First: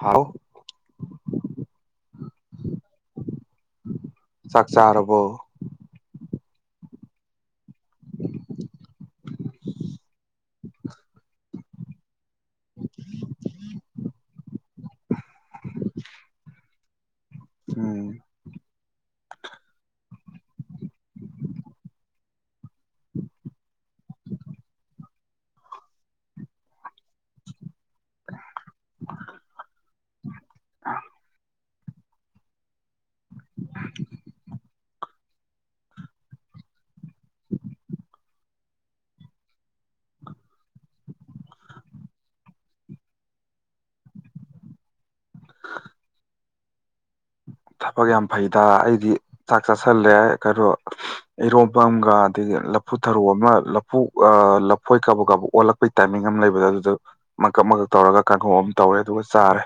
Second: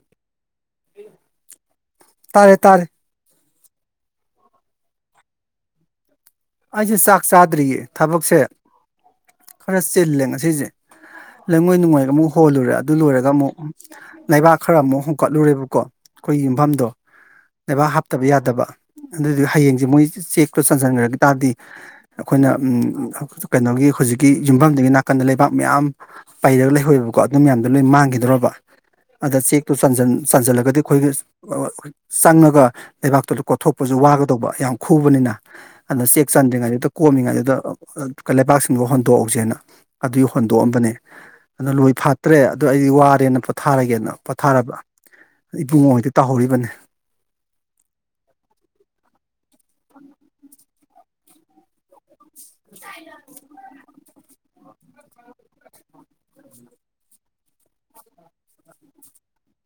ꯍꯥꯎ ꯇꯔꯦ ꯇꯔꯦ ꯆꯥꯛ ꯆꯥꯔꯕꯣ ꯑꯩꯁꯦ ꯆꯥꯛ ꯆꯥꯗ꯭ꯔꯤꯌꯦ ꯊꯕꯛꯁꯦ ꯈꯔ ꯆꯤꯜꯂꯦ ꯉꯁꯤꯁꯦ ꯂꯩꯉꯣꯏ ꯅꯨꯡꯉꯣꯏꯒ ꯑꯃꯨꯛ ꯍꯣꯜꯂꯨꯔꯦ ꯑꯗꯨ ꯂꯣꯏꯔꯒ ꯑꯃꯨꯛ ꯂꯩꯕꯥꯛ ꯈꯔ ꯑꯃꯨꯛ ꯍꯣꯡꯀꯠꯂꯨꯔꯦꯕꯀꯣ ꯑꯩꯈꯣꯏꯒꯤ ꯌꯨꯝꯐꯝꯗꯣ ꯂꯩꯕꯥꯛ ꯎꯝ ꯍꯥꯞꯇꯕ ꯌꯥꯗꯕ ꯑꯗꯨꯗꯤ ꯍꯌꯦꯡꯁꯦ ꯃꯣꯏ ꯆꯦꯛꯇꯣ ꯆꯟꯁꯤꯟꯈ꯭ꯔꯒ ꯇꯥꯗꯤ ꯑꯩꯈꯣꯏꯅ ꯀꯩꯅꯣꯒꯤ ꯍꯧꯖꯤꯛꯀꯤ ꯌꯨꯝꯐꯝꯗꯒꯤ ꯅꯥꯀꯟꯗ ꯂꯩꯕꯥꯛ ꯃꯌꯥꯝ ꯄꯩꯔꯒ ꯂꯩꯍꯧꯦꯕꯀꯣ ꯑꯗꯨ ꯃꯌꯥꯝꯗꯣ ꯂꯣꯏ ꯃꯥꯡꯈꯤꯗꯔꯕ ꯑꯗ ꯆꯦꯛꯇꯣ ꯆꯟꯁꯤꯜꯂꯒꯗꯤ ꯑꯩꯈꯣꯏꯒꯤ ꯆꯪꯉꯒ ꯂꯩꯕꯥꯛꯇꯨꯗ ꯀꯣꯊꯣꯛꯄꯁꯨ ꯋꯥꯒꯗꯧꯕ ꯌꯥꯝ ꯈꯨꯕꯅꯤꯅ ꯑꯗꯨꯗ ꯆꯦꯛ ꯆꯟꯗ꯭ꯔꯤꯉꯩꯗꯨꯗ ꯀꯣꯝꯃꯤꯉꯩꯗꯨꯗ ꯂꯩꯕꯥꯛꯁꯤꯡꯗꯣ ꯍꯣꯟꯗꯣꯛꯍꯧꯁꯦꯅ ꯑꯗꯨꯒꯤ ꯍꯣꯟꯗꯣꯛꯑꯝꯕꯅꯦ ꯑꯗꯨꯗ ꯂꯣꯏ ꯐꯥꯠꯇ꯭ꯔꯦ ꯑꯗꯨ ꯑꯩꯗꯤ ꯋꯥꯔꯦꯅ ꯄꯣꯊꯥꯔꯒꯦꯅ ꯄꯣꯊꯥꯔꯕ ꯏꯕꯨꯡꯉꯩꯛꯇ ꯇꯥꯍꯧꯔꯤꯕꯅꯤ ꯊꯕꯛ ꯌꯥꯝ ꯐꯩꯗ ꯑꯩꯗꯤ ꯆꯥꯛ ꯆꯥꯁꯤꯜꯂꯦ ꯀꯩꯅꯣ ꯏꯔꯣꯐꯝꯒ ꯑꯗꯒꯤ ꯂꯐꯨ ꯊꯔꯨ ꯑꯃ ꯂꯐꯨ ꯍꯣꯏ ꯀꯕ ꯀꯕ ꯑꯣꯜꯂꯛꯄꯒꯤ ꯇꯥꯏꯃꯤꯡ ꯑꯃ ꯂꯩꯕꯗꯣ ꯑꯗꯨꯗ ꯃꯀꯞ ꯃꯀꯛ ꯇꯧꯔꯒ ꯀꯥꯡꯈꯣꯡ ꯑꯃ ꯇꯧꯔꯦ ꯑꯗꯨꯒ ꯆꯥꯔꯦ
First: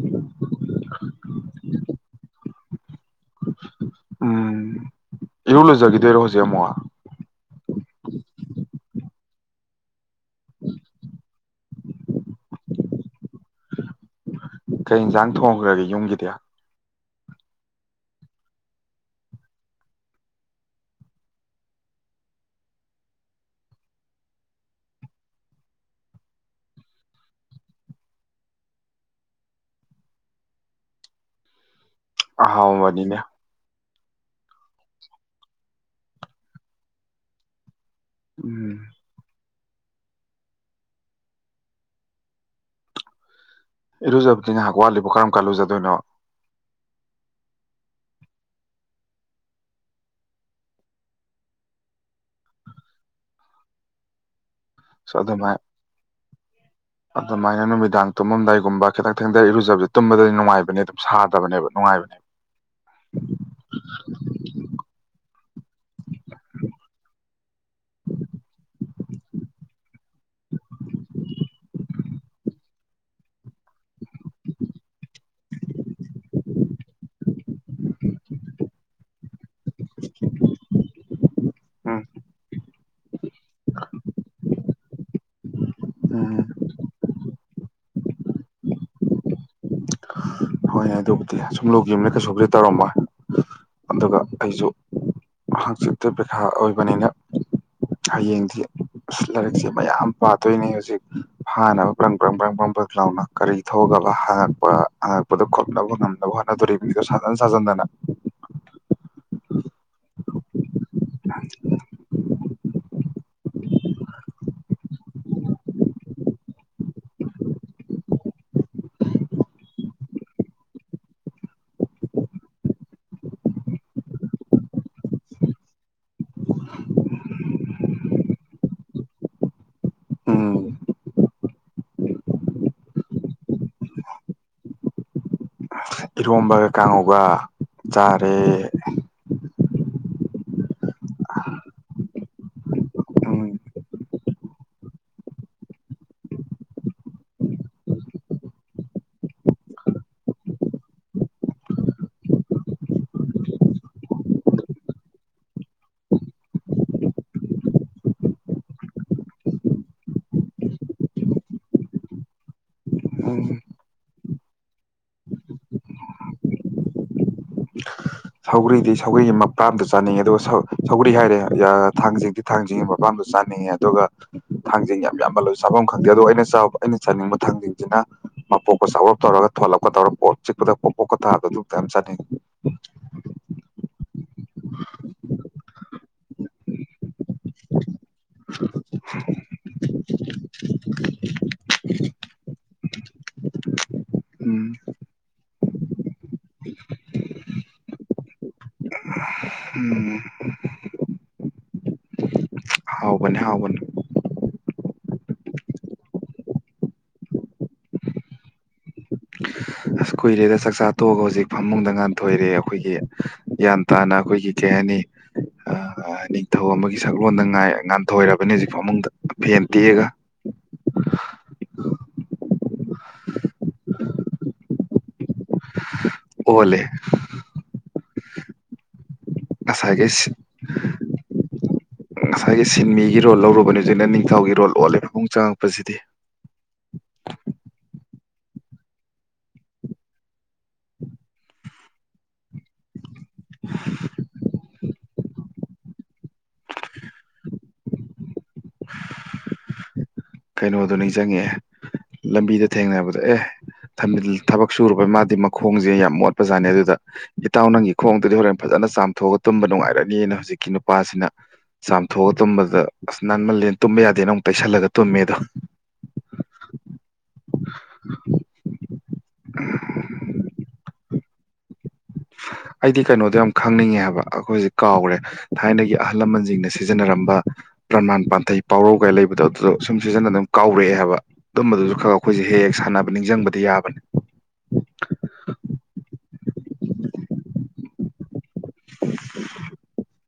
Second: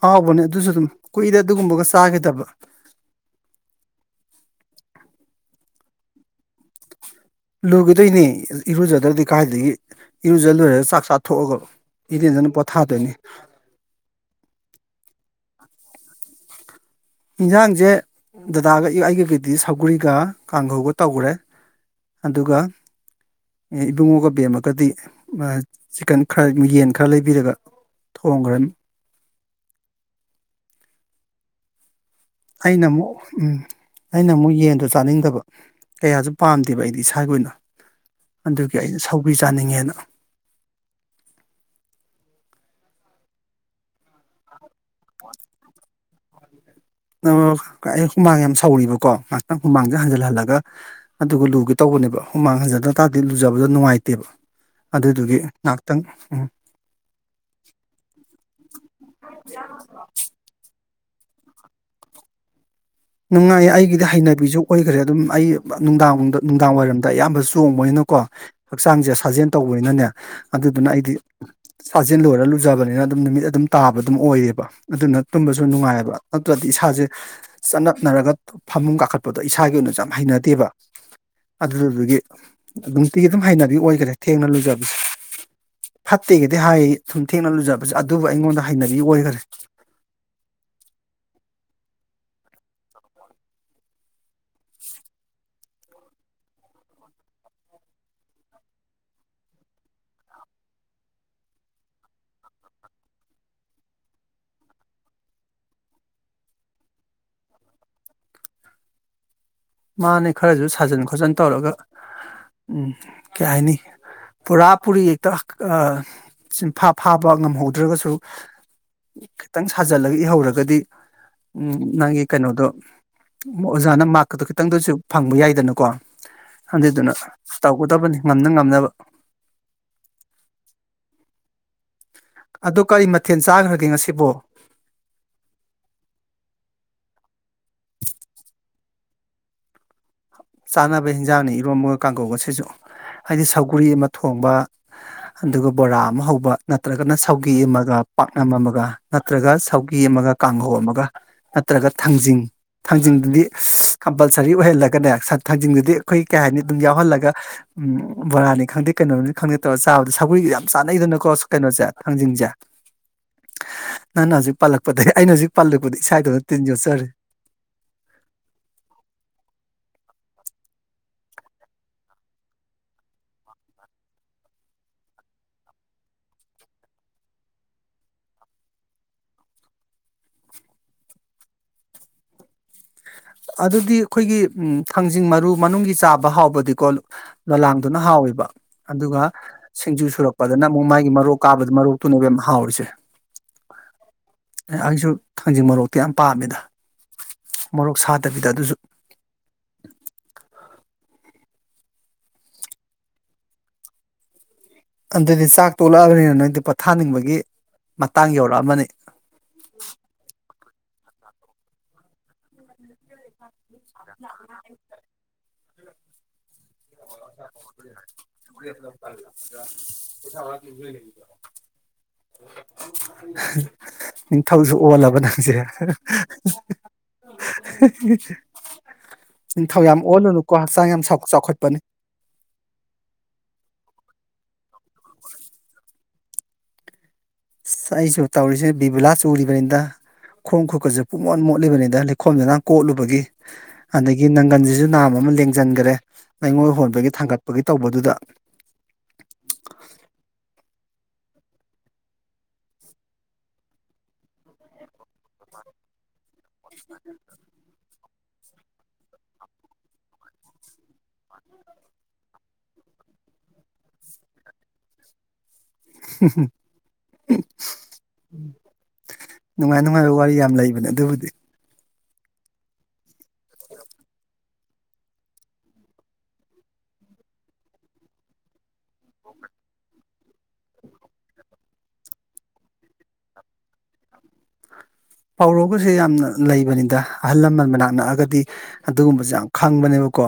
ꯍꯥꯎꯕꯅꯦ ꯑꯗꯨꯁꯨ ꯑꯗꯨꯝ ꯀꯨꯏꯗ ꯑꯗꯨꯒꯨꯝꯕꯒ ꯆꯥꯈꯤꯗꯕ ꯎꯝ ꯏꯔꯨ ꯂꯣꯏꯖꯈꯤꯗꯣꯏꯔꯣ ꯍꯧꯖꯤꯛ ꯑꯃꯨꯛ ꯂꯣꯏꯈꯤꯗꯣꯏꯅꯤ ꯏꯔꯨꯖꯗ꯭ꯔꯗꯤ ꯀꯥꯏꯗꯒꯤ ꯏꯔꯨꯖ ꯂꯣꯏꯔꯒ ꯆꯥꯛ ꯆꯥꯊꯣꯛꯑꯒ ꯏꯔꯦꯟꯗꯅ ꯄꯣꯊꯥꯗꯣꯏꯅꯤ ꯀꯩ ꯌꯦꯟꯁꯥꯡ ꯊꯣꯡꯈ꯭ꯔꯒꯦ ꯌꯨꯝꯒꯤꯗꯤ ꯏꯟꯁꯥꯡꯁꯦ ꯗꯗꯥꯒ ꯑꯩꯒꯒꯤꯗꯤ ꯁꯒꯔꯤꯒ ꯀꯥꯡꯈꯧꯒ ꯇꯧꯈ꯭ꯔꯦ ꯑꯗꯨꯒ ꯏꯕꯨꯡꯉꯣꯒ ꯕꯦꯝꯃꯒꯗꯤ ꯆꯤꯀꯟ ꯈꯔ ꯌꯦꯟ ꯈꯔ ꯂꯩꯕꯤꯔꯒ ꯊꯣꯡꯈ꯭ꯔꯅꯤ ꯑꯩꯅ ꯑꯍꯥꯎꯕꯅꯤꯅꯦ ꯑꯃꯨꯛ ꯎꯝ ꯑꯩꯅ ꯑꯃꯨꯛ ꯌꯦꯟꯗꯣ ꯆꯥꯅꯤꯡꯗꯕ ꯀꯌꯥꯁꯨ ꯄꯥꯝꯗꯦꯕ ꯑꯩꯗꯤ ꯏꯁꯥꯒꯤ ꯑꯣꯏꯅ ꯎꯝ ꯑꯗꯨꯒꯤ ꯑꯩꯅ ꯁꯧꯁ ꯆꯥꯅꯤꯡꯉꯦꯅ ꯏꯔꯨꯖꯕ ꯀꯅ ꯍꯥ ꯒꯋꯥꯂꯤ ꯂꯤꯕ ꯀꯔꯝ ꯀꯜꯂꯨꯖꯗꯣꯏꯅꯣ ꯑꯩ ꯍꯨꯃꯥꯡ ꯌꯥꯝ ꯁꯧꯔꯤꯕꯀꯣ ꯉꯥꯏꯍꯥꯛꯇꯪ ꯍꯨꯃꯥꯡꯁꯦ ꯍꯟꯖꯤꯟꯍꯜꯂꯒ ꯑꯗꯨꯒ ꯂꯨꯒꯦ ꯇꯧꯕꯅꯦꯕ ꯍꯨꯃꯥꯡ ꯍꯟꯖꯤꯟꯗ ꯇꯥꯔꯗꯤ ꯂꯨꯖꯕꯗꯣ ꯅꯨꯡꯉꯥꯏꯇꯦꯕ ꯑꯁ ꯑꯗꯨꯗꯨꯒꯤ ꯑꯗꯨꯃꯥꯏ ꯉꯥꯏꯍꯥꯛꯇꯪ ꯎꯝ ꯑꯗꯨꯃꯥꯏꯅ ꯅꯨꯃꯤꯗꯥꯡ ꯇꯨꯝꯃꯝꯗꯥꯏꯒꯨꯝꯕ ꯈꯤꯇꯪ ꯊꯪꯗ ꯏꯔꯨꯖꯕꯁ ꯇꯨꯝꯕꯗꯗꯤ ꯅꯨꯡꯉꯥꯏꯕꯅꯦ ꯁꯥꯗꯕꯅꯦꯕ ꯅꯨꯡꯉꯥꯏꯕꯅꯦꯕ ꯅꯨꯡꯉꯥꯏꯌꯦ ꯑꯩꯒꯤꯗꯤ ꯍꯩꯅꯕꯤꯁꯨ ꯑꯣꯏꯈ꯭ꯔꯦ ꯑꯗꯨꯝ ꯑꯩ ꯅꯨꯡꯗꯥꯡ ꯅꯨꯡꯗꯥꯡ ꯋꯥꯏꯔꯝꯗ ꯑꯌꯥꯝꯕ ꯆꯣꯡꯕꯅꯤꯅꯀꯣ ꯍꯛꯆꯥꯡꯁꯦ ꯁꯥꯖꯦꯜ ꯇꯧꯕꯅꯤꯅꯅꯦ ꯑꯗꯨꯗꯨꯅ ꯑꯩꯗꯤ ꯁꯥꯥꯖꯦꯜ ꯂꯣꯏꯔ ꯂꯨꯖꯕꯅꯤꯅ ꯑꯗꯨꯝ ꯅꯨꯃꯤꯠ ꯑꯗꯨꯝ ꯇꯥꯕ ꯑꯗꯨꯝ ꯑꯣꯏꯌꯦꯕ ꯑꯗꯨꯅ ꯇꯨꯝꯕꯁꯨ ꯅꯨꯡꯉꯥꯏꯑꯕ ꯅꯠꯇ꯭ꯔ ꯏꯁꯥꯁꯦ ꯆꯠꯅꯞꯅꯔꯒ ꯐꯃꯨꯡ ꯀꯥꯈꯠꯄꯗꯨ ꯑꯗꯣ ꯏꯁꯥꯒꯤ ꯑꯣꯏꯅ ꯌꯥꯝ ꯍꯩꯅꯗꯦꯕ ꯑꯗꯨ ꯎꯝ ꯑꯗꯨꯒꯤ ꯑꯗꯨ ꯇꯒꯤ ꯑꯗꯨꯝ ꯍꯩꯅꯕꯤ ꯑꯣꯏꯈꯔꯦ ꯊꯦꯡꯅ ꯂꯨꯖꯕ [unintelligible] ꯎꯝ ꯐꯠꯇꯒꯗꯤ ꯍꯥꯏ ꯊꯦꯡꯅ ꯂꯨꯖꯕꯁꯦ ꯑꯗꯨꯕꯨ ꯑꯩꯉꯣꯟꯗ ꯍꯩꯅꯕꯤ ꯑꯣꯏꯈ꯭ꯔꯦ ꯍꯣꯏꯅꯦ ꯑꯗꯨꯕꯨꯗꯤ ꯑꯁꯨꯝ ꯂꯨꯒꯤꯕꯅ ꯀꯩꯁꯨꯕꯨꯗꯤ ꯇꯧꯔꯝꯃꯣꯏ ꯑꯗꯨꯒ ꯑꯩꯁꯨ ꯍꯥꯡꯆꯤꯠꯇ ꯄꯔꯤꯈꯥ ꯑꯣꯏꯕꯅꯤꯅ ꯍꯌꯦꯡꯗꯤ ꯑꯁ ꯂꯥꯏꯔꯤꯛꯁꯦ ꯃꯌꯥꯝ ꯄꯥꯗꯣꯏꯅꯦ ꯍꯧꯖꯤꯛ ꯍꯥꯟꯅꯕ ꯕꯔꯪ ꯀꯕꯔꯪ ꯀꯕꯔꯪ ꯭ꯕꯔꯪ ꯕꯔꯪ ꯂꯥꯎꯅ ꯀꯔꯤ ꯊꯣꯛꯧꯑꯒꯕ ꯍꯥꯡꯉꯛꯄꯉꯛ ꯈꯨꯝꯅꯕ ꯉꯝꯅꯕ ꯍꯣꯠꯅꯗꯣꯔꯤꯕ ꯃꯤꯗꯣ ꯁꯥꯖꯟ ꯁꯥꯖꯟꯗꯅ ꯃꯥꯅꯦ ꯈꯔꯁꯨ ꯁꯥꯖꯟ ꯈꯣꯠꯆꯤꯟ ꯇꯧꯔꯒ ꯎꯝ ꯀꯩ ꯍꯥꯏꯅꯤ ꯄꯨꯔꯥ ꯄꯨꯔꯤ ꯍꯦꯛꯇ ꯁꯤꯐꯥ ꯐꯥꯕ ꯉꯝꯍꯧꯗ꯭ꯔꯒꯁꯨ ꯈꯤꯇꯪ ꯁꯥꯖꯤꯜꯂꯒ ꯏꯍꯧꯔꯒꯗꯤ ꯅꯪꯒꯤ ꯀꯩꯅꯣꯗꯣ ꯑꯣꯖꯥꯅ ꯈꯤꯇꯪꯗꯁꯨ ꯐꯪꯕ ꯌꯥꯏꯗꯅꯀꯣ ꯑꯗꯨꯗꯨꯅ ꯇꯧꯒꯗꯕꯅꯤ ꯉꯝꯅ ꯉꯝꯅꯕ ꯎꯝ ꯑꯗꯨ ꯀꯔꯤ ꯃꯊꯦꯜ ꯆꯥꯈ꯭ꯔꯒꯦ ꯉꯁꯤꯕꯣ ꯏꯔꯣꯝꯕꯒ ꯀꯥꯡꯉꯧꯒ ꯆꯥꯔꯦ ꯆꯥꯅꯕ ꯍꯤꯟꯖꯥꯡꯅꯤ ꯏꯔꯣꯝ ꯑꯃꯒ ꯀꯥꯡꯒꯧꯒꯁꯤꯁꯨ ꯍꯥꯏꯗꯤ ꯎꯝ ꯁꯧꯒꯔꯤ ꯑꯃ ꯊꯣꯡꯕ ꯑꯗꯨꯒ ꯕꯣꯔꯥ ꯑꯃ ꯍꯧꯕ ꯅꯠꯇ꯭ꯔꯒꯅ ꯁꯧꯒꯤ ꯑꯃꯒ ꯄꯥꯛꯅꯝ ꯑꯃꯒ ꯅꯠꯇ꯭ꯔꯒ ꯁꯧꯒꯤ ꯑꯃꯒ ꯀꯥꯡꯍꯧ ꯑꯃꯒ ꯅꯠꯇ꯭ꯔꯒ ꯊꯥꯡꯖꯤꯡ ꯊꯥꯡꯖꯤꯡꯗꯨꯗꯤ ꯀꯝꯄꯜꯁꯔꯤ ꯑꯣꯏꯍꯜꯂꯒꯅꯦ ꯊꯥꯡꯖꯤꯡꯗꯨꯗꯤ ꯑꯩꯈꯣꯏ ꯀꯩ ꯍꯥꯏꯅꯤ ꯑꯗꯨꯝ ꯌꯥꯎꯍꯜꯂꯒ ꯕꯣꯔꯥꯅꯤ ꯈꯪꯗꯦ ꯀꯩꯅꯣꯅꯤ ꯈꯪꯗꯦ ꯇꯧꯔꯒ ꯆꯥꯕꯗ ꯁꯒꯔꯤꯒ ꯌꯥꯝ ꯆꯥꯟꯅꯩꯗꯅꯀꯣ ꯀꯩꯅꯣꯁꯦ ꯊꯥꯡꯖꯤꯡꯁꯦ ꯎꯝ ꯅꯪꯅ ꯍꯧꯖꯤꯛ ꯄꯥꯜꯂꯛꯄꯗꯒꯤ ꯑꯩꯅ ꯍꯧꯖꯤꯛ ꯄꯥꯜꯂꯛꯄꯗ ꯏꯁꯥꯗꯨꯗ ꯇꯤꯟ ꯌꯣꯠꯆꯔꯤ ꯁꯧꯒꯔꯤ ꯍꯥꯏꯔꯦ ꯊꯥꯡꯖꯤꯡꯗꯤꯤ ꯊꯥꯡꯖꯤꯡꯒꯤ ꯃꯄꯥꯝꯗꯣ ꯆꯥꯅꯤꯡꯉꯦ ꯑꯗꯨꯒ ꯊꯥꯡꯖꯤꯡ ꯌꯥꯝ ꯌꯥꯝꯃꯜ ꯂꯣꯏ ꯆꯥꯐꯝ ꯈꯪꯗꯦ ꯑꯗꯣ ꯑꯩꯅ ꯑꯩꯅ ꯆꯥꯅꯤꯡꯕ ꯊꯥꯡꯖꯤꯡꯁꯤꯅ ꯃꯄꯣꯛꯀ ꯆꯥꯎꯔꯞ ꯇꯧꯔꯒ ꯊꯣꯂꯞꯄꯀ ꯇꯧꯔꯒ ꯄꯣ ꯆꯤꯛꯄꯗ ꯄꯣꯛꯄꯣꯛꯀ ꯇꯥꯕꯗꯨꯃꯛꯇ ꯌꯥꯝ ꯆꯥꯅꯤꯡꯉꯦ ꯑꯗꯨꯗꯤ ꯑꯩꯈꯣꯏꯒꯤ ꯊꯥꯡꯖꯤꯡ ꯃꯔꯨ ꯃꯅꯨꯡꯒꯤ ꯆꯥꯕ ꯍꯥꯎꯕꯗꯤꯀꯣ ꯂꯂꯥꯡꯗꯨꯅ ꯍꯥꯎꯋꯦꯕ ꯑꯗꯨꯒ ꯁꯤꯡꯖꯨ ꯁꯨꯔꯛꯄꯗꯅ ꯑꯃꯨꯛ ꯃꯥꯒꯤ ꯃꯔꯣꯛ ꯀꯥꯕꯗ ꯃꯔꯣꯛꯇꯨꯅꯦꯕ ꯌꯥꯝ ꯍꯥꯎꯔꯤꯁꯦ ꯎꯝ ꯑꯩꯁꯨ ꯊꯥꯡꯖꯤꯡ ꯃꯔꯣꯛꯇꯤ ꯌꯥꯝ ꯄꯥꯝꯃꯦꯗ ꯃꯔꯣꯔꯣꯛ ꯁꯥꯗꯕꯤꯗ ꯑꯗꯨꯁꯨ ꯎꯝ [unintelligible] ꯑꯗꯨꯗꯤ ꯆꯥꯛ ꯇꯣꯛꯂꯛꯑꯕꯅꯤꯅ ꯅꯣꯏꯗꯤ ꯄꯣꯊꯥꯅꯤꯡꯕꯒꯤ ꯃꯇꯥꯡ ꯌꯧꯔꯛꯑꯃꯅꯤ ꯑꯁ ꯀꯨꯏꯔꯦꯗ ꯆꯥꯛꯆꯥ ꯇꯣꯛꯑꯒ ꯍꯧꯖꯤꯛ ꯐꯃꯨꯡꯗ ꯉꯥꯟꯊꯣꯏꯔꯦ ꯑꯩꯈꯣꯏꯒꯤ ꯟ ꯇꯥꯅ ꯑꯩꯈꯣꯏꯒꯤ ꯀꯩ ꯍꯥꯏꯅꯤ ꯑ ꯏꯊꯧ ꯑꯃꯒꯤ ꯁꯛꯂꯣꯟꯗ ꯉꯥꯏ ꯉꯥꯟꯊꯣꯏꯔꯕꯅꯤ ꯍꯧꯖꯤꯛ ꯐꯃꯨꯡꯗ ꯐꯦꯟ ꯇꯦꯛꯑꯒ ꯅꯤꯡ ꯅꯤꯡꯊꯧꯁꯨ ꯑꯣꯜꯂꯕ ꯅꯪꯁꯦ ꯑꯣꯂꯦ ꯍ ꯍ ꯊꯧ ꯌꯥꯝ ꯉꯁꯥꯏꯈꯩ ꯑꯣꯜꯂꯨꯅꯨꯣꯥꯡ ꯌꯥꯝ ꯆꯈꯠ ꯑꯅꯤ ꯉꯁꯥꯏꯒꯤ ꯁꯤꯟꯃꯤꯒꯤ ꯔꯣꯜ ꯂꯧꯔꯨꯕꯅꯦ ꯍꯧꯖꯤꯅ ꯅꯤꯡꯊꯧꯒꯤ ꯔꯣꯜ ꯑꯣꯜꯂꯦ ꯐꯃꯨꯡ ꯆꯪꯉꯛꯄꯁꯤꯗꯤ ꯑꯁ ꯑꯩꯁꯨ ꯇꯧꯔꯤꯁꯦ ꯕꯤꯕꯨꯂꯥ ꯆꯨꯔꯤꯕꯅꯤꯗ ꯈꯣꯡ ꯈꯨꯀꯠꯁꯨ ꯄꯨꯡꯃꯣꯟ ꯃꯣꯠꯂꯤꯕꯅꯤꯗ ꯂꯩꯈꯣꯝꯁꯤ ꯅꯪ ꯀꯣꯠꯂꯨꯕꯒꯤ ꯑꯗꯒꯤ ꯅꯪꯒꯟꯁꯤꯁꯨ ꯅꯥꯝ ꯑꯃ ꯂꯦꯡꯁꯤꯟꯈꯔꯦ ꯂꯩꯉꯣꯏ ꯍꯣꯟꯕꯒꯤ ꯊꯥꯡꯒꯠꯄꯒꯤ ꯇꯧꯕꯗꯨꯗ ꯀꯩꯅꯣꯗꯨ ꯅꯤꯡ ꯆꯪꯉꯛꯑꯦ ꯂꯝꯕꯤꯗ ꯊꯦꯡꯅꯕꯗ ꯑꯦ ꯊꯕꯛ ꯁꯨꯨꯔꯕꯩ ꯃꯥꯗꯤ ꯃꯈꯣꯡꯁꯦ ꯌꯥꯝ ꯃꯣꯠ ꯄ꯭ꯔꯖꯥꯅꯦ ꯑꯗꯨꯗ ꯏꯇꯥꯎ ꯅꯪꯒꯤ ꯈꯣꯡꯗꯗꯤ ꯍꯣꯔꯦꯟ ꯐꯖꯅ ꯆꯥꯝꯊꯣꯛꯑꯒ ꯇꯨꯝꯕ ꯅꯨꯡꯉꯥꯏꯔꯅꯤꯅ ꯍꯧꯖꯤꯛꯀꯤ ꯅꯨꯄꯥꯁꯤꯅ ꯆꯥꯝꯊꯣꯛꯑꯒ ꯇꯨꯝꯕꯗ ꯑꯁ ꯅꯟꯃꯜꯂꯦꯅ ꯇꯨꯝꯕ ꯌꯥꯗꯦ ꯅ ꯑꯃꯨꯛ ꯇꯩꯁꯜꯂꯒ ꯇꯨꯝꯃꯦ [inaudible] ꯎ ꯅꯨꯡꯉꯥꯏ ꯅꯨꯡꯉꯥꯏꯕ ꯋꯥꯔꯤ ꯌꯥꯝ ꯂꯩꯕꯅꯦ ꯑꯗꯨꯕꯨꯗꯤ ꯎ ꯑꯩꯗꯤ ꯀꯩꯅꯣꯗꯣ ꯌꯥꯝ ꯈꯪꯅꯤꯡꯉꯦ ꯍꯥꯏꯕ ꯑꯩꯈꯣꯏꯁꯦ ꯀꯥꯎꯔꯦ ꯊꯥꯏꯅꯒꯤ ꯑꯍꯜ ꯂꯃꯟꯁꯤꯡꯅ ꯁꯤꯖꯤꯟꯅꯔꯝꯕ ꯄ꯭ꯔꯃꯥꯟ ꯄꯥꯟꯊꯩ ꯄꯥꯎꯔꯧꯒꯩ ꯂꯩꯕꯗꯣ ꯑꯗꯨꯗ ꯁꯨꯝ ꯁꯤꯖꯤꯟꯅ ꯑꯗꯨꯝ ꯀꯥꯎꯔꯛꯑꯦ ꯍꯥꯏꯕ ꯑꯗꯨꯝꯕꯗꯨꯁꯨ ꯈ ꯑꯩꯈꯣꯏꯁꯦ ꯍꯦꯛ ꯍꯦꯛ ꯁꯥꯟꯅꯕ ꯅꯤꯡꯁꯤꯡꯕꯗꯤ ꯌꯥꯕꯅꯦ ꯄꯥꯎꯔꯒꯁꯦ ꯌꯥꯝꯅ ꯂꯩꯕꯅꯤꯗ ꯑꯍꯜ ꯂꯃꯟ ꯃꯅꯥꯛ ꯅꯛꯑꯒꯗꯤ ꯑꯗꯨꯒꯨꯝꯕꯁꯦ ꯌꯥꯝ ꯈꯪꯕꯅꯦꯕꯀꯣ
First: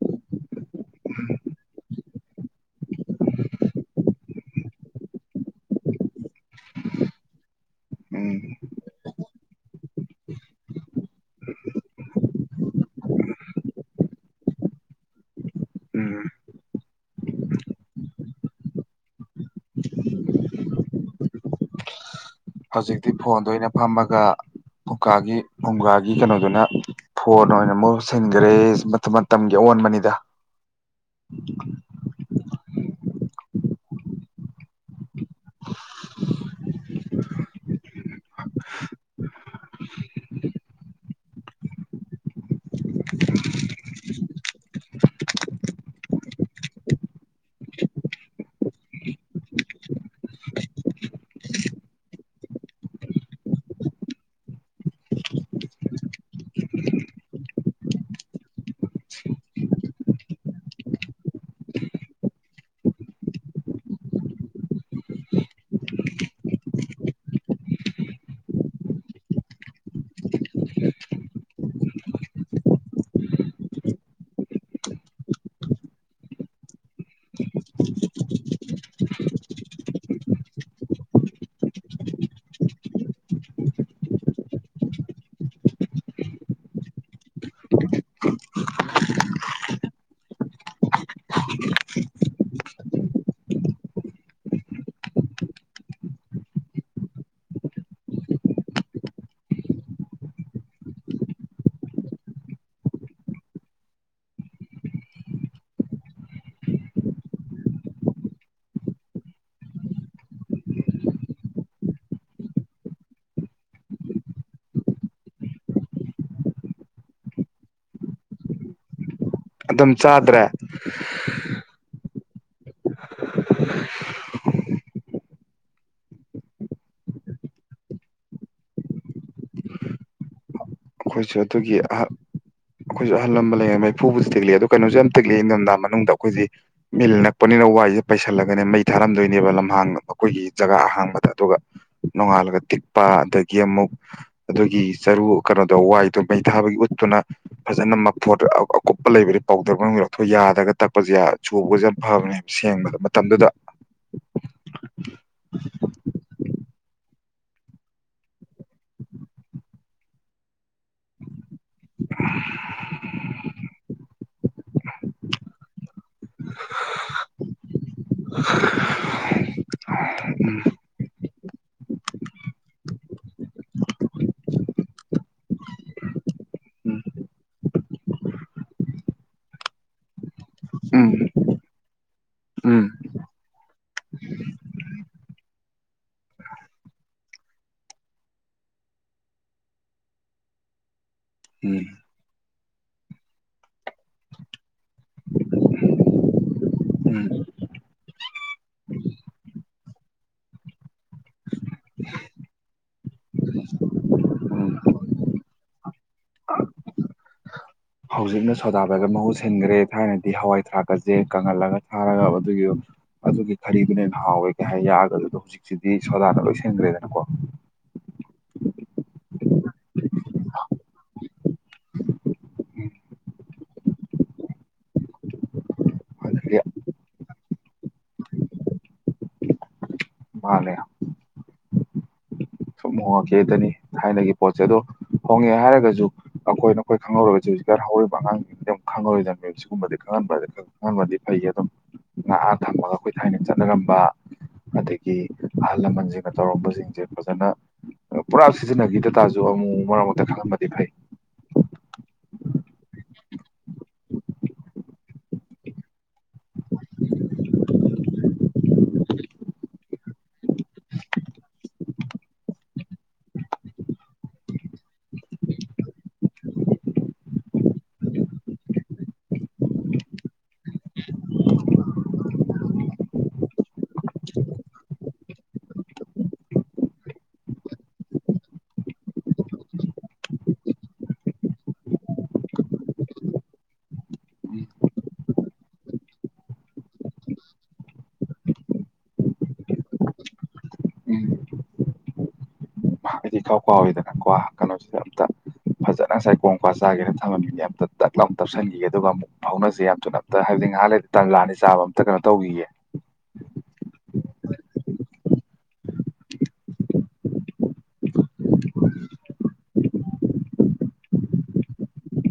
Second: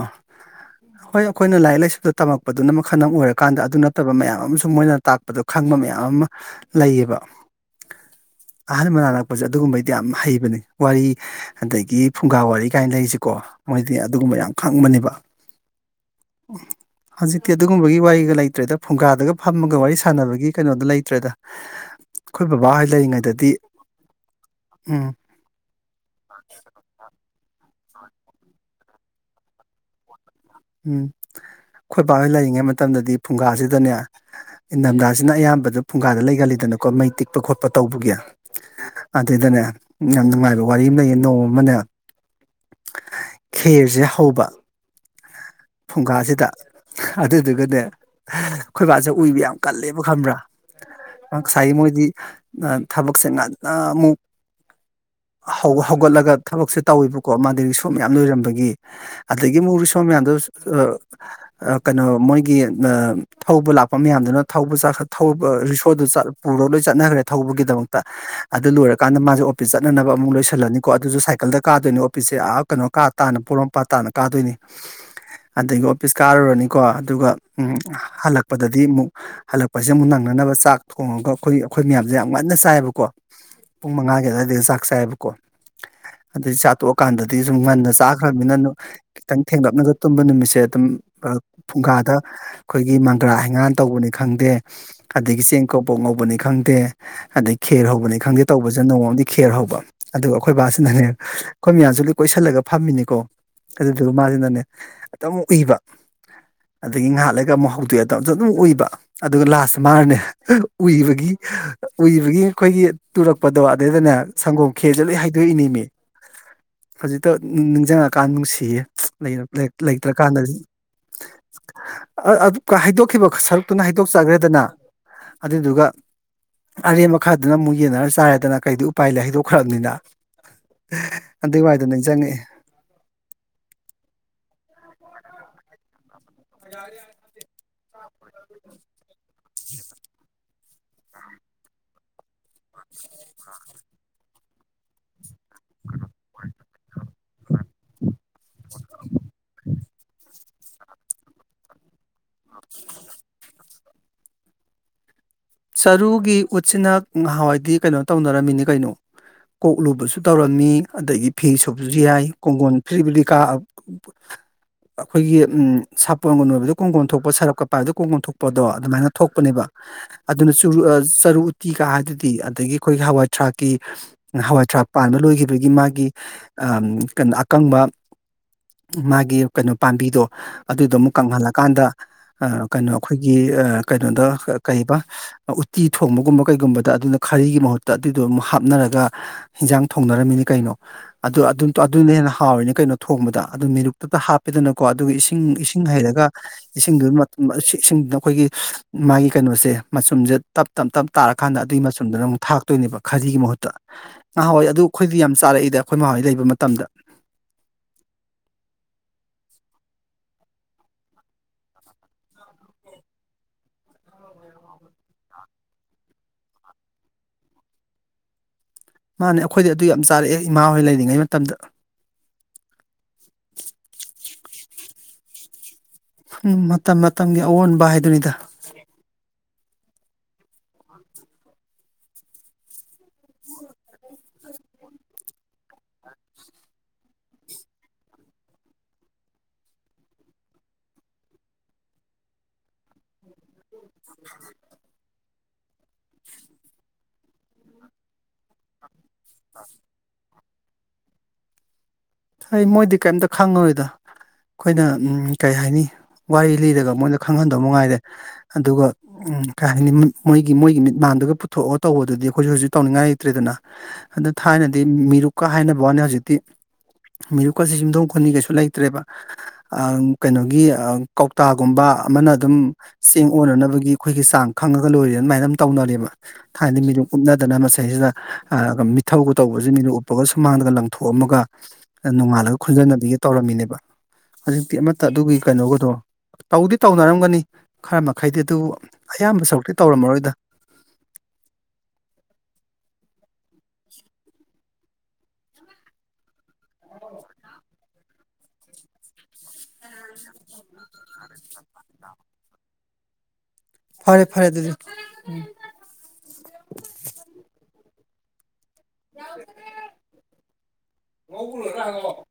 ꯍꯣꯏ ꯑꯩꯈꯣꯏꯅ ꯂꯥꯏꯔꯤꯛ ꯂꯥꯏꯁꯨꯗ ꯇꯝꯃꯛꯄꯗꯨꯅ ꯃꯈꯜ ꯑꯣꯏꯔꯀꯥꯟꯗ ꯑꯗꯨ ꯅꯠꯇꯕ ꯃꯌꯥꯝ ꯑꯃꯁꯨ ꯃꯣꯏꯅ ꯇꯥꯛꯄꯗꯣ ꯈꯪꯕ ꯃꯌꯥꯝ ꯑꯃ ꯂꯩꯌꯦꯕ ꯎꯝ ꯑꯍꯃ ꯑꯗꯨꯒꯨꯝꯕꯩꯗꯤ ꯌꯥꯝ ꯍꯩꯕꯅꯤ ꯋꯥꯔꯤ ꯑꯗꯒꯤ ꯐꯨꯡꯒꯥ ꯋꯥꯔꯤ ꯀꯥꯏꯅ ꯂꯩꯔꯤꯁꯤꯀꯣ ꯃꯣꯏꯗꯤ ꯑꯗꯨꯒꯨꯝꯕ ꯌꯥꯝ ꯈꯪꯕꯅꯦꯕ ꯎꯝ ꯎ ꯍꯧꯖꯤꯛꯇꯤ ꯑꯗꯨꯒꯨꯝꯕꯒꯤ ꯋꯥꯔꯤꯒ ꯂꯩꯇ꯭ꯔꯦꯗ ꯐꯨꯡꯒꯥꯗꯒ ꯐꯝꯃꯒ ꯋꯥꯔꯤ ꯁꯥꯟꯅꯕꯒꯤ ꯀꯩꯅꯣꯗꯣ ꯂꯩꯇ꯭ꯔꯦꯗ ꯑꯩꯈꯣꯏ ꯕꯕꯥ ꯍꯣꯏ ꯍꯧꯖꯤꯛꯇꯤ ꯐꯣꯟꯗ ꯂꯩꯔꯤꯉꯩꯗꯗꯤ ꯑ ꯑꯣꯏꯅ ꯐꯝꯃꯒ ꯎꯝ ꯎꯀꯥꯒꯤ ꯐꯨꯝꯒꯥꯒꯤ ꯀꯩꯅꯣꯗꯨꯅ ꯐꯣꯟ ꯑꯣꯏꯅ ꯃꯍꯨ ꯁꯤꯟꯈꯔꯦ ꯃꯇꯝ ꯃꯇꯝꯒꯤ ꯑꯑꯣꯟꯕꯅꯤꯗ ꯎꯝ ꯈꯣꯏ ꯕꯣꯏ ꯂꯦ ꯍꯪꯉꯩ ꯃꯇꯝꯗꯗꯤ ꯐꯨꯡꯒꯥꯁꯤꯗꯅꯦ ꯏꯊꯝꯊꯥꯁꯤꯅ ꯑꯌꯥꯝꯕꯗ ꯐꯨꯡꯒꯥꯗ ꯂꯩꯒꯜꯂꯤꯗꯅꯀꯣ ꯃꯩ ꯇꯤꯛꯄ ꯈꯣꯠꯄ ꯇꯧꯕꯒꯤ ꯑꯗꯨꯏꯗꯅꯦ ꯌꯥꯝ ꯅꯨꯡꯉꯥꯏꯕ ꯋꯥꯔꯤ ꯑꯃ ꯂꯩꯌꯦ ꯅꯣꯡꯃꯅꯦ ꯈꯦꯔꯁꯦ ꯍꯧꯕ ꯐꯨꯡꯒꯥꯁꯤꯗ ꯑꯗꯨꯗꯨꯒꯅꯦ ꯑꯩꯈꯣꯏꯕꯥꯁꯦ ꯎꯏꯕ ꯌꯥꯝ ꯀꯜꯂꯦꯕ ꯈꯟꯕ꯭ꯔꯥ ꯉꯁꯥꯏꯒꯤ ꯃꯣꯏꯗꯤ ꯊꯕꯛꯁꯦ ꯉꯟꯅ ꯑꯃꯨꯛ ꯍꯧꯒꯠꯂꯒ ꯊꯕꯛꯁꯦ ꯇꯧꯋꯦꯕꯀꯣ ꯃꯥꯗꯤ ꯔꯤꯁꯣꯝ ꯃꯌꯥꯝ ꯂꯣꯏꯔꯝꯕꯒꯤ ꯑꯗꯒꯤ ꯑꯃꯨꯛ ꯔꯤꯁꯣ ꯃꯌꯥꯝꯗꯣ ꯀꯩꯅꯣ ꯃꯣꯏꯒꯤ ꯊꯧꯕ ꯂꯥꯛꯄ ꯃꯌꯥꯝꯗꯨꯅ ꯊꯧꯕ ꯔꯤꯁꯣꯗꯨ ꯄꯨꯔꯒ ꯂꯣꯏ ꯆꯠꯅꯈ꯭ꯔꯦ ꯊꯧꯕꯒꯤꯗꯃꯛꯇ ꯑꯗꯨ ꯂꯣꯏꯔꯀꯥꯟꯗ ꯃꯥꯁꯦ ꯑꯣꯄꯤꯁ ꯆꯠꯅꯅꯕ ꯑꯃꯨꯛ ꯂꯣꯏꯁꯤꯜꯂꯅꯤꯀꯣ ꯑꯗꯨꯁꯨ ꯁꯥꯏꯀꯜꯗ ꯀꯥꯗꯣꯏꯅꯤ ꯑꯣꯄꯤꯁꯁꯦ ꯀꯩꯅꯣ ꯀꯥ ꯇꯥꯅ ꯄꯣꯔꯣ ꯃꯄꯥ ꯇꯥꯅ ꯀꯥꯗꯣꯏꯅꯤ ꯑꯗꯒꯤ ꯑꯣꯐꯤꯁ ꯀꯥꯔꯨꯔꯅꯤꯀꯣ ꯑꯗꯨꯒ ꯍꯜꯂꯛꯄꯗꯗꯤ ꯑꯃꯨꯛ ꯍꯜꯂꯛꯄꯁꯦ ꯑꯃꯨꯛ ꯅꯪꯅꯅꯕ ꯆꯥꯛ ꯊꯣꯡꯉꯒ ꯑꯩꯈꯣꯏ ꯑꯩꯈꯣꯏ ꯃꯌꯥꯝꯁꯦ ꯌꯥꯝ ꯉꯟꯅ ꯆꯥꯏꯌꯦꯕꯀꯣ ꯄꯨꯡ ꯃꯉꯥꯒꯤ ꯑꯗꯨꯋꯥꯏꯗ ꯆꯥꯛ ꯆꯥꯏꯌꯦꯕꯀꯣ ꯑꯗꯨꯗꯩ ꯆꯥ ꯇꯣꯛꯑꯀꯥꯟꯗꯗꯤ ꯁꯨꯝ ꯉꯟꯅ ꯆꯥꯈ꯭ꯔꯕꯅꯤꯅ ꯈꯤꯇꯪ ꯊꯦꯡꯒꯞꯅꯕꯒ ꯇꯨꯝꯕ ꯅꯨꯃꯤꯠ ꯁꯦ ꯑꯗꯨꯝ ꯐꯨꯡꯒꯥꯗ ꯑꯩꯈꯣꯏꯒꯤ ꯃꯪꯒ꯭ꯔꯥ ꯍꯩꯒꯥꯥꯟ ꯇꯧꯕꯅꯤ ꯈꯪꯗꯦ ꯑꯗꯒꯤ ꯆꯦꯡ ꯀꯣꯛꯄꯣꯛ ꯉꯧꯕꯅꯤ ꯈꯪꯗꯦ ꯑꯗꯩ ꯈꯦꯔ ꯍꯧꯕꯅꯤ ꯈꯪꯗꯦ ꯇꯧꯕꯁꯅ ꯅꯣꯡꯃꯝꯗꯤ ꯈꯦꯔ ꯍꯧꯕ ꯑꯗꯨꯒ ꯑꯩꯈꯣꯏꯕꯥꯁꯤꯅꯅꯦ ꯑꯩꯈꯣꯏ ꯃꯌꯥꯝꯁꯨ ꯂꯣꯏ ꯀꯣꯏꯁꯤꯜꯂꯒ ꯐꯝꯃꯤꯅꯤꯀꯣ ꯑꯗꯨꯗꯨꯒ ꯃꯥꯁꯤꯅꯅꯦ ꯈꯤꯇꯪ ꯑꯃꯛ ꯎꯏꯕ ꯑꯗꯒꯤ ꯉꯍꯥꯛꯂꯒ ꯑꯃꯨꯛ ꯍꯧꯗꯣꯛꯑꯦꯗ ꯑꯗꯨꯝ ꯎꯏꯕ ꯑꯗꯨꯒ ꯂꯥꯁꯇ ꯃꯥꯅꯅꯦ ꯎꯏꯕꯒꯤ ꯎꯏꯕꯒꯤ ꯑꯩꯈꯣꯏꯒꯤ ꯇꯨꯔꯛꯄꯗꯣ ꯑꯗꯨꯗꯩꯗꯅꯦ ꯁꯪꯒꯣꯝ ꯈꯦꯔꯁꯦ ꯂꯣꯏ ꯍꯩꯗꯣꯛꯏꯅꯤ ꯃꯤ ꯍꯧꯖꯤꯛꯇ ꯅꯤꯡꯁꯤꯡꯉꯀꯥꯟꯗ ꯅꯨꯡꯁꯤꯌꯦ ꯂꯩꯔ ꯑꯗꯨꯝ ꯆꯥꯗ꯭ꯔꯦ ꯑ ꯑ ꯑ ꯍꯥꯏꯗꯣꯛꯈꯤꯕ ꯁꯔꯨꯛꯇꯨꯅ ꯍꯥꯏꯩꯗꯣꯛꯆꯈ꯭ꯔꯦꯗꯅ ꯑꯗꯨꯏꯗꯨꯒ ꯑꯔꯦꯝꯕ ꯈꯔꯗꯨꯅ ꯑꯃꯨꯛ ꯌꯦꯟꯅꯔ ꯆꯥꯔꯦꯗꯅ ꯀꯩꯗ ꯎꯄꯥꯏꯗ ꯍꯥꯏꯗꯣꯛꯈ꯭ꯔꯕꯅꯤꯅ ꯑꯈꯣꯏꯁꯨ ꯑꯗꯨꯒꯤ ꯑꯍ ꯑꯈꯣꯏꯖꯨ ꯑꯍꯜ ꯂꯃ ꯂꯩꯌꯃꯩ ꯐꯨꯕꯖꯨ ꯊꯤꯛꯂꯤ ꯑꯗꯣ ꯀꯩꯅꯣꯖꯦꯝ ꯄꯤꯛꯂꯤ ꯏꯟꯗꯝꯗ ꯃꯅꯨꯡꯗ ꯈꯣꯏꯗꯤ ꯃꯤꯜ ꯅꯛꯄꯅꯤꯅ ꯋꯥꯏ ꯌꯨ ꯄꯩꯁꯜꯂꯒꯅꯦ ꯃꯩ ꯊꯔꯝꯗꯣꯏꯟ ꯅꯦꯕ ꯂꯝꯍꯥꯡꯅ ꯑꯈꯣꯏꯒꯤ ꯖꯒꯥ ꯑꯍꯥꯡꯕꯗ ꯑꯗꯨꯒ ꯅꯣꯡꯉꯥꯜꯂꯒ ꯇꯤꯛꯄ ꯑꯗꯒꯤ ꯑꯃꯨꯛ ꯑꯗꯨꯒꯤ ꯆꯔꯨ ꯀꯅ ꯗꯣ ꯋꯥꯏꯗꯣ ꯃꯩ ꯊꯥꯕꯒꯤ ꯎꯠꯇꯨꯅ ꯐꯖꯅ ꯃꯐꯣꯠꯗ ꯑ ꯑꯀꯨꯞꯄ ꯂꯩꯕꯗꯤ ꯄꯥꯎꯗꯔ ꯃꯅꯨꯡꯗ ꯌꯧꯊ ꯌꯥꯠ ꯑꯒ ꯇꯛꯄꯁꯦ ꯆꯣꯛꯄꯁꯦ ꯌꯥꯝ ꯐꯕꯅꯦ ꯁꯦꯡꯕꯗ ꯃꯇꯝꯗꯨꯗ ꯆꯔꯨꯒꯤ ꯎꯠꯁꯤꯅ ꯉꯍꯥꯟꯋꯥꯏꯗꯤ ꯀꯩꯅꯣ ꯇꯧꯅꯔꯝꯃꯤꯅꯤ ꯀꯩꯅꯣ ꯀꯣꯛꯂꯨꯕꯁꯨ ꯇꯧꯔꯝꯃꯤ ꯑꯗꯒꯤ ꯐꯤ ꯁꯨꯕꯁꯨ ꯌꯥꯏ ꯀꯣꯡꯒꯣꯟ ꯐꯤꯔꯤ ꯐꯤꯂꯤꯀꯥ ꯑꯈꯣꯏꯒꯤ ꯎꯝ ꯁꯥꯄꯣꯟꯒꯟ ꯑꯣꯏꯕꯗ ꯀꯣꯡꯒꯣꯝ ꯊꯣꯛꯄ ꯁꯔꯞꯀ ꯄꯥꯏꯕꯗ ꯀꯣꯡꯒꯣꯝ ꯊꯣꯛꯄꯗꯣ ꯑꯗꯨꯃꯥꯏꯅ ꯊꯣꯛꯄꯅꯦꯕ ꯑꯗꯨꯅ ꯎꯝ ꯆ ꯆꯔꯨ ꯎꯇꯤꯒ ꯍꯥꯏꯗꯨꯗꯤ ꯑꯗꯒꯤ ꯑꯩꯈꯣꯏꯒꯤ ꯍꯋꯥꯏ ꯊꯔꯥꯛꯀꯤ ꯍꯋꯥꯏ ꯊꯔꯥꯛ ꯄꯥꯟꯕ ꯂꯣꯏꯈꯤꯕꯒꯤ ꯃꯥꯒꯤ ꯀꯩꯅꯣ ꯑꯀꯪ ꯕ ꯃꯥꯒꯤ ꯀꯩꯅꯣ ꯄꯥꯝꯕꯤꯗꯣ ꯑꯗꯨꯗꯣ ꯎꯝ ꯑꯃꯨꯛ ꯀꯪꯍꯜꯂꯀꯥꯟꯗ ꯑ ꯎꯝ ꯀꯩꯅꯣ ꯑꯈꯣꯏꯒꯤ ꯑ ꯀꯩꯅꯣꯗ ꯀꯔꯤꯕ ꯎꯠꯇꯤ ꯊꯣꯡꯕꯒꯨꯝꯕ ꯀꯩꯒꯨꯝꯕꯗ ꯑꯗꯨꯅ ꯈꯥꯔꯤꯒꯤ ꯃꯍꯨꯠꯇ ꯑꯗꯨꯏꯗꯣ ꯑꯃꯨꯛ ꯍꯥꯞꯅꯔꯒ ꯍꯤꯟꯖꯥꯡ ꯊꯣꯡꯅꯔꯝꯃꯤꯅꯤ ꯀꯩꯅꯣ ꯑꯗꯨ ꯑꯗꯨ ꯎꯝ ꯎꯝ ꯑꯗꯨꯅ ꯍꯦꯟꯅ ꯍꯥꯎꯔꯤꯅꯦ ꯀꯩꯅꯣ ꯊꯣꯡꯕꯗ ꯑꯗꯨ ꯃꯤꯔꯨꯛꯇꯨꯗ ꯍꯥꯞꯄꯤꯗꯅ ꯀꯣ ꯑꯗꯨꯒ ꯏꯁꯤꯡ ꯏꯁꯤꯡ ꯍꯩꯔꯒ ꯎꯝ ꯏꯁꯤꯡꯗꯨꯅ ꯏꯁꯤꯡꯗꯨꯅ ꯑꯩꯈꯣꯏꯒꯤ ꯃꯥꯒꯤ ꯀꯩꯅꯣꯁꯦ ꯃꯆꯨꯝꯁꯦ ꯇꯞ ꯇꯞ ꯇꯞ ꯇꯥꯔꯀꯥꯟꯗ ꯑꯗꯨꯒꯤ ꯃꯆꯨꯝꯗꯨꯅ ꯑꯃꯨꯛ ꯊꯥꯛꯇꯣꯏꯅꯦꯕ ꯈꯥꯖꯤꯒꯤ ꯃꯍꯨꯠꯇ ꯉꯥꯏꯍꯥꯟꯋꯥꯏ ꯎꯝ ꯑꯗꯨ ꯈꯣꯏꯗꯤ ꯌꯥꯝ ꯆꯥꯔꯛꯏꯗ ꯈꯣꯏ ꯃ ꯍꯣꯏ ꯂꯩꯕ ꯃꯇꯝꯗ ꯍꯧꯖꯤꯛꯅ ꯁꯣꯗꯥ ꯕꯥꯏꯒꯞ ꯃꯍꯨ ꯁꯤꯟꯈ꯭ꯔꯦ ꯊꯥꯏꯅꯗꯤ ꯍꯋꯥꯏ ꯊꯔꯥꯛꯀꯁꯦ ꯀꯪꯍꯜꯂꯒ ꯊꯥꯔꯒ ꯑꯗꯨꯒꯤ ꯑꯗꯨꯒꯤ ꯈꯔꯤꯗꯨꯅꯟꯅ ꯍꯥꯎꯋꯦ ꯀꯩ ꯍꯥꯏ ꯌꯥꯒ ꯑꯗꯨꯗ ꯍꯧꯖꯤꯛꯁꯤꯗꯤ ꯁꯣꯗꯥꯗ ꯂꯣꯏ ꯁꯟꯈ꯭ꯔꯦꯗꯅꯀꯣ ꯃꯥꯅꯦ ꯑꯩꯈꯣꯏꯗ ꯑꯗꯨ ꯌꯥꯝ ꯆꯥꯔꯛꯑꯦ ꯏꯃꯥꯍꯣꯏ ꯂꯩꯔꯤꯉꯩ ꯃꯇꯝꯗ ꯑꯗꯒꯤ ꯎꯝ ꯃꯝ ꯃꯇꯝꯒꯦ ꯑꯑꯣꯟꯕ ꯍꯥꯏꯗꯨꯅꯤꯗ ꯃꯅꯦ ꯁꯨꯝ ꯍꯣꯡꯉꯛꯀꯦꯗꯅꯤ ꯊꯥꯏꯅꯒꯤ ꯄꯣꯠꯁꯦ ꯑꯗꯣ ꯍꯣꯡꯉꯦ ꯍꯥꯏꯔꯒꯁꯨ ꯑꯩꯈꯣꯏꯅ ꯑꯩꯈꯣꯏ ꯈꯪꯍꯧꯔꯒꯁꯨ ꯍꯧꯖꯤꯛꯀꯔ ꯍꯧꯔꯤꯕ ꯑꯉꯥꯡꯁꯤꯡꯗꯤ ꯑꯗꯨꯝ ꯈꯪꯍꯧꯔꯤꯣꯏꯗꯕꯅꯦꯕ ꯁꯤꯒꯨꯝꯕꯗꯤ ꯈꯪꯍꯟꯕ ꯈꯪꯍꯟꯕꯗꯤ ꯐꯩꯌꯦ ꯑꯗꯨꯝ ꯉꯥꯏꯍꯥ ꯊꯝꯃꯒ ꯑꯩꯈꯣꯏ ꯊꯥꯏꯅ ꯆꯠ ꯅꯔꯝꯕ ꯑꯗꯒꯤ ꯗꯤ ꯑꯍꯜ ꯂꯃꯟꯁꯤꯡꯅ ꯇꯧꯔꯝꯕꯁꯤꯡꯁꯦ ꯐꯖꯅ ꯄꯨꯔꯥ ꯁꯤꯖꯤꯟꯅꯕꯤꯗ ꯇꯥꯁꯨ ꯑꯃꯨꯛ ꯃꯔꯛ ꯃꯔꯛꯇ ꯈꯪꯍꯟꯕ ꯥꯐꯩ ꯍꯩ ꯃꯣꯏꯗꯤ ꯀꯩꯝꯇ ꯈꯪꯉꯔꯣꯏꯗ ꯑꯩꯈꯣꯏꯅ ꯎꯝ ꯀꯩ ꯍꯥꯏꯅꯤ ꯋꯥꯔꯤ ꯂꯤꯔꯒ ꯃꯣꯏꯗ ꯈꯪꯍꯟꯗꯕ ꯃꯉꯥꯏꯔꯦ ꯑꯗꯨꯒ ꯀꯥ ꯍꯥꯏꯅꯤ ꯃꯣꯏꯒꯤ ꯃꯣꯏꯒꯤ ꯃꯤꯠꯃꯥꯡꯗꯨꯒ ꯄꯨꯊꯣꯛꯑ ꯇꯧꯕꯗꯨꯗꯤ ꯑꯩꯈꯣꯏꯁꯨ ꯍꯧꯖꯤꯛ ꯇꯧꯅꯤꯡꯉꯥꯏ ꯂꯩꯇ꯭ꯔꯦꯗꯅ ꯑꯗ ꯊꯥꯏꯅꯗꯤ ꯃꯤꯔꯨꯛꯀ ꯍꯥꯏꯅꯕ ꯋꯥꯅꯤ ꯍꯧꯖꯤꯛꯇꯤ ꯃꯤꯔꯨꯞꯀꯁꯤ ꯌꯨꯝꯊꯣꯡ ꯈꯨꯗꯤꯡ ꯀꯩꯁꯨ ꯂꯩꯇ꯭ꯔꯦꯕ ꯀꯩꯅꯣꯒꯤ ꯑꯥ ꯀꯧꯇꯥꯒꯨꯝꯕ ꯑꯃꯅ ꯑꯗꯨꯝ ꯆꯦꯡ ꯑꯣꯟꯅꯅꯕꯒꯤ ꯑꯩꯈꯣꯏꯒꯤ ꯆꯥꯡ ꯈꯪꯉꯒ ꯂꯣꯏꯔꯦꯅ ꯑꯗꯨꯃꯥꯏꯅ ꯑꯗꯨꯝ ꯇꯧꯅꯔꯦꯕ ꯊꯥꯏꯅꯗꯤ ꯃꯤꯔꯨꯝ ꯎꯞꯅꯗꯅ ꯃꯁꯩꯁꯤꯗ ꯃꯤꯊꯧꯒ ꯇꯧꯕꯁꯤ ꯃꯤꯔꯨꯞ ꯎꯞꯄꯒ ꯁꯨꯃꯥꯡꯗꯒ ꯂꯪꯊꯣꯛꯑꯝꯃꯒ ꯅꯣꯡꯉꯥꯜꯂꯒ ꯈꯨꯟꯖꯟꯅꯕꯤꯒꯦ ꯇꯧꯔꯝꯃꯤꯅꯦꯕ ꯎꯝ ꯍꯧꯖꯤꯛꯇꯤ ꯑꯃꯠꯇ ꯑꯗꯨꯒꯤ ꯀꯩꯅꯣꯒꯗꯣ ꯇꯧꯗꯤ ꯇꯧꯅꯔꯝꯒꯅꯤ ꯈꯔ ꯃꯈꯩꯗꯤ ꯑꯗꯨꯕꯨ ꯑꯌꯥꯝꯕ ꯁꯔꯨꯛꯇꯤ ꯇꯧꯔꯝꯃꯔꯣꯏꯗ ꯎꯝ ꯑꯩꯏꯗꯤ ꯏꯀꯥꯎ ꯀꯥꯎꯋꯤꯗꯅ ꯀꯋꯥ ꯀꯩꯅꯣꯁꯤꯗ ꯑꯝꯇ ꯐꯖꯅ ꯉꯁꯥꯏ ꯀꯣꯡ ꯀꯋꯥ ꯆꯥꯒꯦꯅ ꯊꯝꯃꯝꯃꯤꯅꯦ ꯑꯝꯇ ꯇꯛꯂꯥꯎꯅ ꯇꯞꯁꯤꯟꯈꯤꯒꯦ ꯑꯗꯨꯒ ꯑꯃꯨꯛ ꯐꯥꯎꯅꯁꯦ ꯌꯥꯝ ꯊꯨꯅ ꯑꯝꯇ ꯍꯥꯏꯕꯗꯤ ꯉꯍꯥꯛ ꯂꯩꯔꯗꯤ ꯇꯟꯂꯥꯅꯤ ꯆꯥꯕ ꯑꯝꯇ ꯀꯩꯅꯣ ꯇꯧꯈꯤꯒꯦ ꯐꯔꯦ ꯐꯔꯦ ꯑꯗꯨꯗꯤ ꯉꯧꯕ ꯂꯣꯢꯔꯒ ꯍꯥꯢꯔꯛꯑꯣ